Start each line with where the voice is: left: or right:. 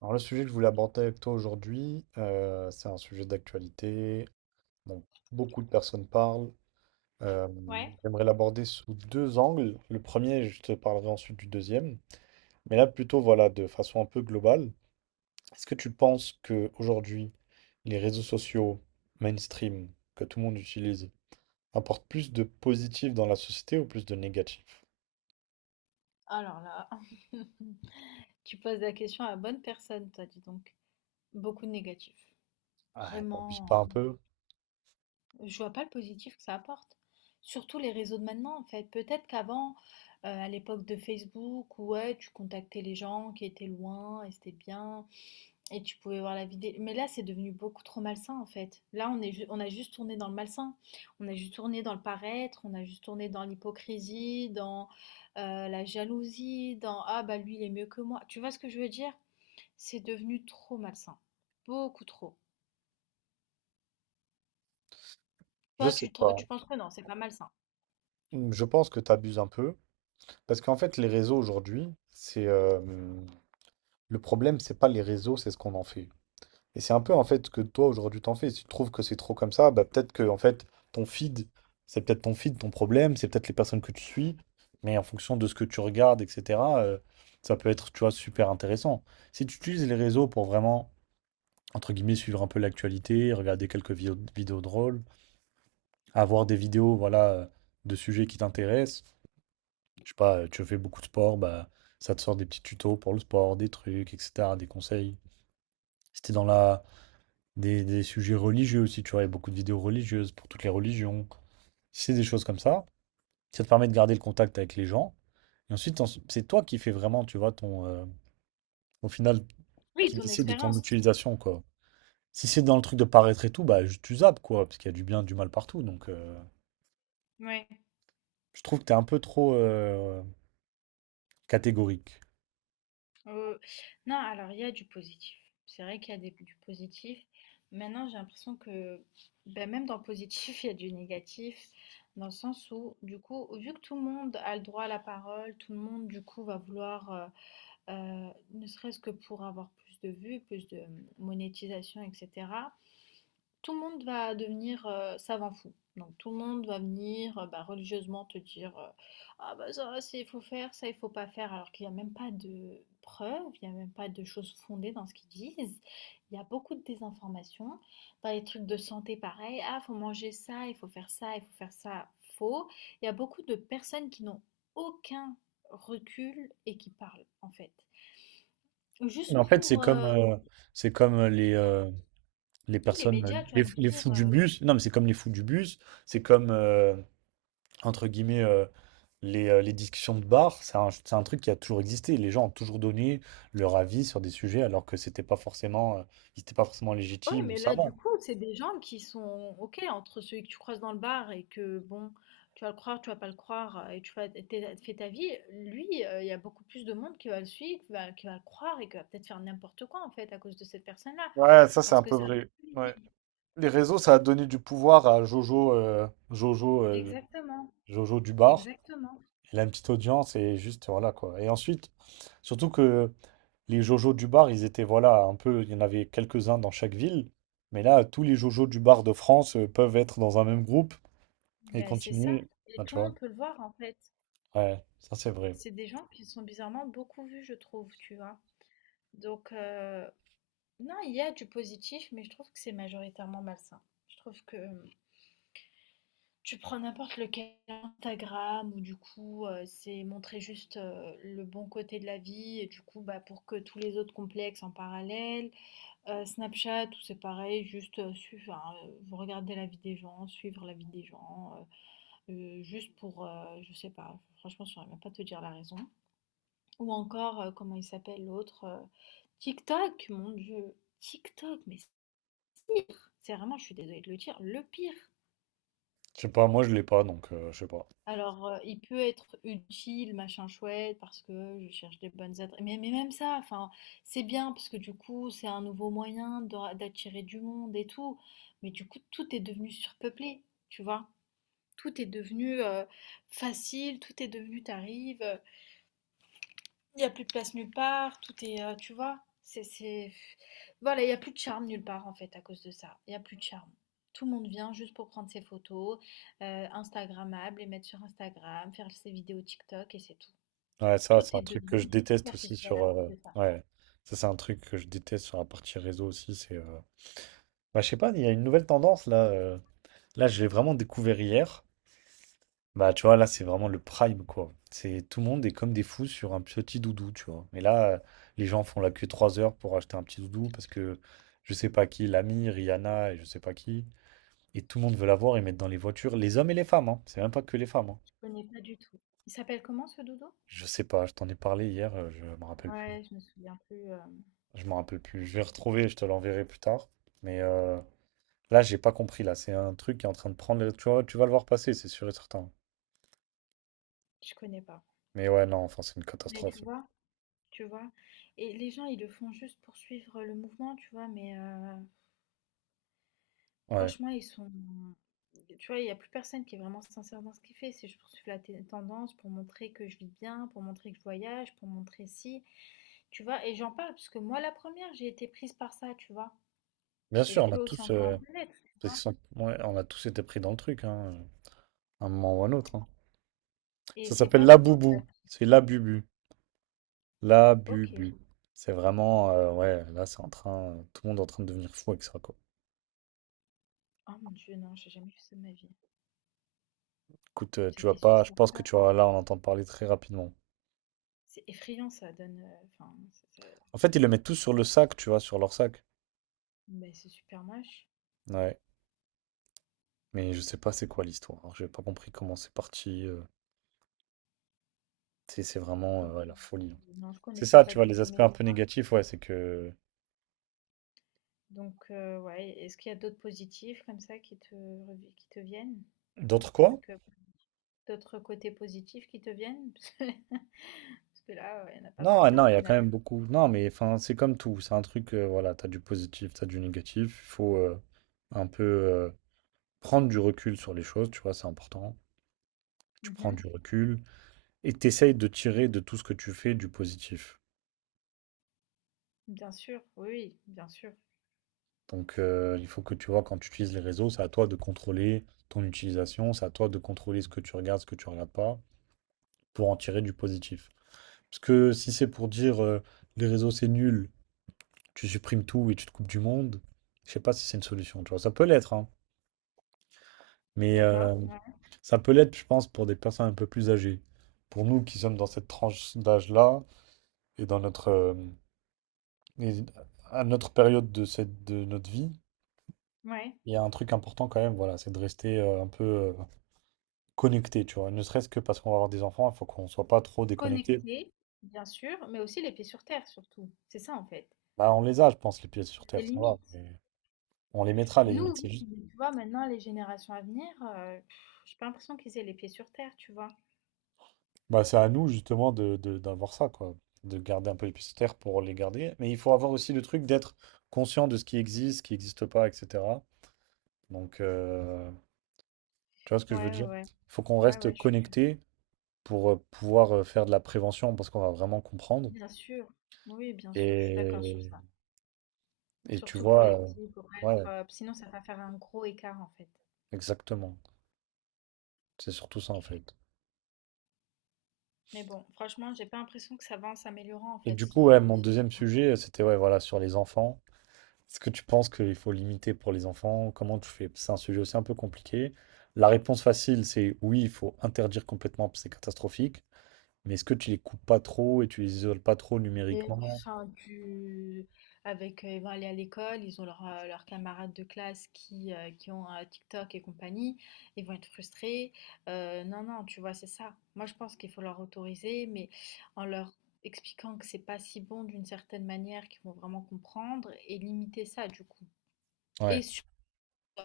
right: Alors le sujet que je voulais aborder avec toi aujourd'hui, c'est un sujet d'actualité dont beaucoup de personnes parlent. Euh,
left: Ouais,
right: J'aimerais l'aborder sous deux angles. Le premier, je te parlerai ensuite du deuxième. Mais là, plutôt, voilà, de façon un peu globale. Est-ce que tu penses que aujourd'hui, les réseaux sociaux mainstream que tout le monde utilise apportent plus de positif dans la société ou plus de négatif?
left: alors là, tu poses la question à la bonne personne, toi, dis donc. Beaucoup de négatifs.
right: Ah, t'abuses pas
left: Vraiment,
right: un peu?
left: je vois pas le positif que ça apporte. Surtout les réseaux de maintenant, en fait. Peut-être qu'avant, à l'époque de Facebook, ouais, tu contactais les gens qui étaient loin et c'était bien. Et tu pouvais voir la vidéo. Mais là, c'est devenu beaucoup trop malsain, en fait. Là, on est, on a juste tourné dans le malsain. On a juste tourné dans le paraître. On a juste tourné dans l'hypocrisie, dans la jalousie, dans ah bah lui, il est mieux que moi. Tu vois ce que je veux dire? C'est devenu trop malsain. Beaucoup trop.
right: Je
left: Toi,
right: sais pas.
left: tu penses que non, c'est pas malsain.
right: Je pense que t'abuses un peu. Parce qu'en fait, les réseaux aujourd'hui, c'est le problème, c'est pas les réseaux, c'est ce qu'on en fait. Et c'est un peu en fait ce que toi aujourd'hui t'en fais. Si tu trouves que c'est trop comme ça, bah peut-être que en fait ton feed, c'est peut-être ton feed, ton problème, c'est peut-être les personnes que tu suis, mais en fonction de ce que tu regardes, etc., ça peut être, tu vois, super intéressant. Si tu utilises les réseaux pour vraiment, entre guillemets, suivre un peu l'actualité, regarder quelques vidéos drôles, avoir des vidéos, voilà, de sujets qui t'intéressent, je sais pas, tu fais beaucoup de sport, bah ça te sort des petits tutos pour le sport, des trucs, etc., des conseils. Si t'es dans la Des sujets religieux aussi, tu vois, il y a beaucoup de vidéos religieuses pour toutes les religions. C'est des choses comme ça. Ça te permet de garder le contact avec les gens. Et ensuite, c'est toi qui fais vraiment, tu vois, au final,
left: Oui,
right: qui
left: ton
right: décide de ton
left: expérience.
right: utilisation, quoi. Si c'est dans le truc de paraître et tout, bah, tu zappes, quoi, parce qu'il y a du bien, du mal partout. Donc,
left: Ouais,
right: je trouve que t'es un peu trop catégorique.
left: heu, non, alors il y a du positif. C'est vrai qu'il y a des du positif. Maintenant, j'ai l'impression que, ben, même dans le positif, il y a du négatif, dans le sens où, du coup, vu que tout le monde a le droit à la parole, tout le monde, du coup, va vouloir, ne serait-ce que pour avoir plus de vues, plus de monétisation, etc. Tout le monde va devenir, savant fou. Donc tout le monde va venir, bah, religieusement te dire, «Ah bah ça, c'est il faut faire, ça il faut pas faire», alors qu'il y a même pas de preuves, il y a même pas de choses fondées dans ce qu'ils disent. Il y a beaucoup de désinformation. Dans les trucs de santé, pareil: «Ah, faut manger ça, il faut faire ça, il faut faire ça». Faux. Il y a beaucoup de personnes qui n'ont aucun recul et qui parlent, en fait.
right: Mais
left: Juste
right: en fait,
left: pour,
right: c'est comme, euh, c'est comme les
left: oui les
right: personnes,
left: médias, tu vas
right: les,
left: me
right: les
left: dire,
right: fous du bus. Non, mais c'est comme les fous du bus. C'est comme, euh, Entre guillemets, les discussions de bar, c'est un truc qui a toujours existé. Les gens ont toujours donné leur avis sur des sujets alors que c'était pas forcément, ils étaient pas forcément
left: oui,
right: légitimes ou
left: mais là, du
right: savants.
left: coup, c'est des gens qui sont OK entre celui que tu croises dans le bar et que, bon, tu vas le croire, tu vas pas le croire, et tu fais, fais ta vie. Lui, il y a beaucoup plus de monde qui va le suivre, qui va le croire et qui va peut-être faire n'importe quoi, en fait, à cause de cette personne-là.
right: Ouais, ça c'est
left: Parce
right: un
left: que
right: peu
left: ça reste
right: vrai. Ouais.
left: crédible.
right: Les réseaux, ça a donné du pouvoir à
left: Exactement,
right: Jojo du bar.
left: exactement.
right: Il a une petite audience et juste voilà quoi. Et ensuite, surtout que les Jojo du bar, ils étaient voilà un peu, il y en avait quelques-uns dans chaque ville, mais là, tous les Jojo du bar de France peuvent être dans un même groupe et
left: Ben, c'est ça.
right: continuer.
left: Et
right: Enfin, tu
left: tout le
right: vois.
left: monde peut le voir, en fait.
right: Ouais, ça c'est vrai.
left: C'est des gens qui sont bizarrement beaucoup vus, je trouve, tu vois. Donc, non, il y a du positif, mais je trouve que c'est majoritairement malsain. Je trouve que. Tu prends n'importe lequel, Instagram ou du coup, c'est montrer juste, le bon côté de la vie et du coup, bah, pour que tous les autres complexes en parallèle. Snapchat où c'est pareil, juste, suivre enfin, vous regardez la vie des gens, suivre la vie des gens, juste pour, je sais pas, franchement, je ne saurais même pas te dire la raison. Ou encore, comment il s'appelle l'autre, TikTok, mon Dieu, TikTok, mais c'est pire! C'est vraiment, je suis désolée de le dire, le pire.
right: Je sais pas, moi je l'ai pas, donc je sais pas.
left: Alors, il peut être utile, machin chouette, parce que je cherche des bonnes adresses. Mais même ça, enfin, c'est bien, parce que du coup, c'est un nouveau moyen d'attirer du monde et tout. Mais du coup, tout est devenu surpeuplé, tu vois. Tout est devenu facile, tout est devenu, t'arrives. Il y a plus de place nulle part, tout est, tu vois, c'est... Voilà, il y a plus de charme nulle part en fait à cause de ça. Il y a plus de charme. Tout le monde vient juste pour prendre ses photos, Instagrammables, les mettre sur Instagram, faire ses vidéos TikTok et c'est tout.
right: Ouais, ça, c'est
left: Tout est
right: un truc que je
left: devenu
right: déteste aussi
left: superficiel
right: sur.
left: à cause de ça.
right: Ouais, ça, c'est un truc que je déteste sur la partie réseau aussi. C'est. Bah, je sais pas, il y a une nouvelle tendance là. Là, je l'ai vraiment découvert hier. Bah, tu vois, là, c'est vraiment le prime, quoi. C'est tout le monde est comme des fous sur un petit doudou, tu vois. Mais là, les gens font la queue 3 heures pour acheter un petit doudou parce que je sais pas qui, l'ami, Rihanna et je sais pas qui. Et tout le monde veut l'avoir et mettre dans les voitures, les hommes et les femmes, hein. C'est même pas que les femmes, hein.
left: Je connais pas du tout. Il s'appelle comment ce doudou?
right: Je sais pas, je t'en ai parlé hier, je me rappelle plus.
left: Ouais, je me souviens plus.
right: Je m'en rappelle plus. Je vais retrouver, je te l'enverrai plus tard. Mais là, j'ai pas compris. Là, c'est un truc qui est en train de prendre. Tu vois, tu vas le voir passer, c'est sûr et certain.
left: Je connais pas.
right: Mais ouais, non, enfin, c'est une
left: Mais tu
right: catastrophe.
left: vois, tu vois. Et les gens, ils le font juste pour suivre le mouvement, tu vois. Mais
right: Ouais.
left: franchement, ils sont tu vois, il y a plus personne qui est vraiment sincère dans ce qu'il fait. C'est je poursuis la tendance pour montrer que je vis bien, pour montrer que je voyage, pour montrer si. Tu vois, et j'en parle parce que moi, la première, j'ai été prise par ça, tu vois.
right: Bien
left: Et
right: sûr,
left: je
right: on a
left: peux aussi
right: tous,
left: encore un peu l'être, tu
right: parce
left: vois.
right: qu'ils sont- ouais, on a tous été pris dans le truc, hein, à un moment ou à un autre, hein.
left: Et
right: Ça
left: c'est
right: s'appelle
left: pas bon,
right: la
left: en fait.
right: boubou. C'est la bubu. La
left: Ok.
right: bubu. C'est vraiment, ouais, là, tout le monde est en train de devenir fou avec ça, quoi.
left: Oh mon Dieu, non, j'ai jamais fait ça de ma vie.
right: Écoute,
left: Ça
right: tu vas
left: fait
right: pas, je
left: super
right: pense que
left: peur.
right: tu vas là, on entend parler très rapidement.
left: C'est effrayant, ça donne. Enfin, c'est ça-
right: En fait, ils le mettent tous sur le sac, tu vois, sur leur sac.
left: mais c'est super moche.
right: Ouais. Mais je sais pas c'est quoi l'histoire, hein. J'ai pas compris comment c'est parti, c'est vraiment,
left: Ok.
right: ouais, la folie, hein.
left: Non, je
right: C'est
left: connaissais
right: ça,
left: pas
right: tu vois,
left: du
right: les
left: tout.
right: aspects
left: Mais
right: un
left: tu
right: peu
left: vois,
right: négatifs, ouais, c'est que
left: donc, ouais, est-ce qu'il y a d'autres positifs comme ça qui te revi qui te viennent?
right: d'autres
left: D'autres
right: quoi?
left: trucs, d'autres côtés positifs qui te viennent? Parce que parce que là, il y en a pas tant
right: Non,
left: que
right: ah
left: ça au
right: non, il y a quand
left: final.
right: même beaucoup non, mais enfin, c'est comme tout, c'est un truc, voilà, t'as du positif, t'as du négatif. Il faut, un peu, prendre du recul sur les choses, tu vois, c'est important. Tu prends
left: Mmh.
right: du recul et tu de tirer de tout ce que tu fais du positif.
left: Bien sûr, oui, oui, bien sûr.
right: Donc il faut que tu vois, quand tu utilises les réseaux, c'est à toi de contrôler ton utilisation, c'est à toi de contrôler ce que tu regardes, ce que tu regardes pas, pour en tirer du positif. Parce que si c'est pour dire les réseaux c'est nul, tu supprimes tout et tu te coupes du monde, je sais pas si c'est une solution, tu vois. Ça peut l'être, hein. Mais
left: D'accord, ouais,
right: ça peut l'être, je pense, pour des personnes un peu plus âgées. Pour nous qui sommes dans cette tranche d'âge-là et dans notre, et à notre période de, cette, de notre vie,
left: ouais.
right: il y a un truc important quand même, voilà, c'est de rester un peu connecté, tu vois. Ne serait-ce que parce qu'on va avoir des enfants, il faut qu'on soit pas trop déconnecté.
left: Connecté, bien sûr, mais aussi les pieds sur terre surtout. C'est ça en fait.
right: Bah, on les a, je pense, les pieds sur
left: Il y a
right: terre,
left: des
right: ça va,
left: limites.
right: On les mettra à la limite.
left: Nous, oui,
right: C'est juste...
left: mais tu vois maintenant les générations à venir, j'ai pas l'impression qu'ils aient les pieds sur terre, tu vois?
right: Bah, c'est à nous justement d'avoir ça, quoi. De garder un peu les pieds sur terre pour les garder. Mais il faut avoir aussi le truc d'être conscient de ce qui existe, ce qui n'existe pas, etc. Donc, tu vois ce que je veux
left: Ouais, ouais,
right: dire?
left: ouais.
right: Il faut qu'on
left: Ouais, ouais,
right: reste
left: je suis
right: connecté pour pouvoir faire de la prévention parce qu'on va vraiment comprendre.
left: bien sûr. Oui, bien sûr, je suis d'accord sur
right: Et,
left: ça.
right: et, tu
left: Surtout pour
right: vois,
left: les petits, pour être,
right: ouais,
left: sinon ça va faire un gros écart en fait.
right: exactement. C'est surtout ça en fait.
left: Mais bon, franchement, j'ai pas l'impression que ça va en s'améliorant en
right: Et
left: fait.
right: du coup, ouais,
left: C'est
right: mon deuxième sujet, c'était ouais, voilà, sur les enfants. Est-ce que tu penses qu'il faut limiter pour les enfants? Comment tu fais? C'est un sujet aussi un peu compliqué. La réponse facile, c'est oui, il faut interdire complètement parce que c'est catastrophique. Mais est-ce que tu les coupes pas trop et tu les isoles pas trop numériquement?
left: enfin tu avec, ils vont aller à l'école, ils ont leurs, leurs camarades de classe qui ont, TikTok et compagnie, ils vont être frustrés. Non, non, tu vois, c'est ça. Moi, je pense qu'il faut leur autoriser, mais en leur expliquant que c'est pas si bon d'une certaine manière qu'ils vont vraiment comprendre et limiter ça du coup.
right: Ouais.
left: Et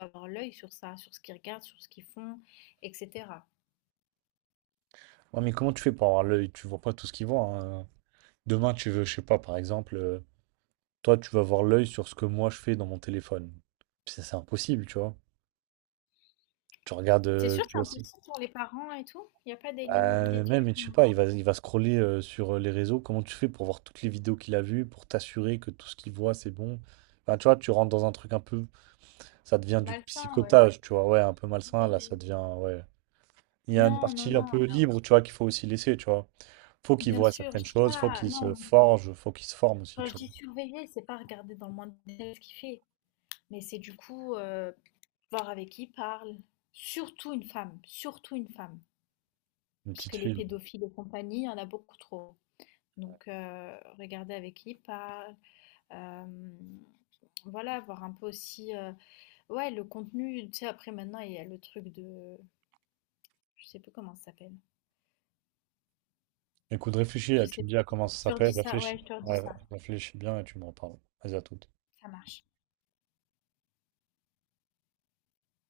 left: avoir l'œil sur ça, sur ce qu'ils regardent, sur ce qu'ils font, etc.
right: Ouais, mais comment tu fais pour avoir l'œil? Tu vois pas tout ce qu'ils voient, hein. Demain, tu veux, je sais pas, par exemple, toi, tu vas avoir l'œil sur ce que moi je fais dans mon téléphone. C'est impossible, tu vois. Tu regardes,
left: C'est sûr,
right: tu
left: c'est
right: vois,
left: impossible pour les parents et tout. Il n'y a pas des limites, des
right: Même,
left: trucs
right: mais je sais pas, il va scroller sur les réseaux. Comment tu fais pour voir toutes les vidéos qu'il a vues, pour t'assurer que tout ce qu'il voit, c'est bon? Enfin, tu vois, tu rentres dans un truc un peu, ça devient du
left: malsains, ouais.
right: psychotage, tu vois, ouais, un peu malsain, là, ça
left: Mais
right: devient, ouais. Il y a une
left: non, non,
right: partie un
left: non.
right: peu libre, tu vois, qu'il faut aussi laisser, tu vois. Faut qu'il
left: Bien
right: voit
left: sûr,
right: certaines
left: je dis
right: choses, faut
left: pas.
right: qu'il se
left: Non,
right: forge, faut qu'il se forme aussi,
left: quand
right: tu
left: je
right: vois.
left: dis surveiller, c'est pas regarder dans le moindre détail ce qu'il fait, mais c'est du coup voir avec qui il parle. Surtout une femme,
right: Une
left: parce
right: petite
left: que les
right: fille.
left: pédophiles et compagnie, il y en a beaucoup trop. Donc, regarder avec qui il parle. euh, voilà, voir un peu aussi. Ouais, le contenu, tu sais, après maintenant, il y a le truc de... Je sais plus comment ça s'appelle.
right: Écoute, réfléchis, là,
left: Je
right: tu
left: sais
right: me dis à
left: plus.
right: comment ça
left: Je te
right: s'appelle,
left: redis ça. Ouais,
right: réfléchis.
left: je te redis
right: Ouais,
left: ça.
right: réfléchis bien et tu me reparles. Vas-y, à tout.
left: Ça marche.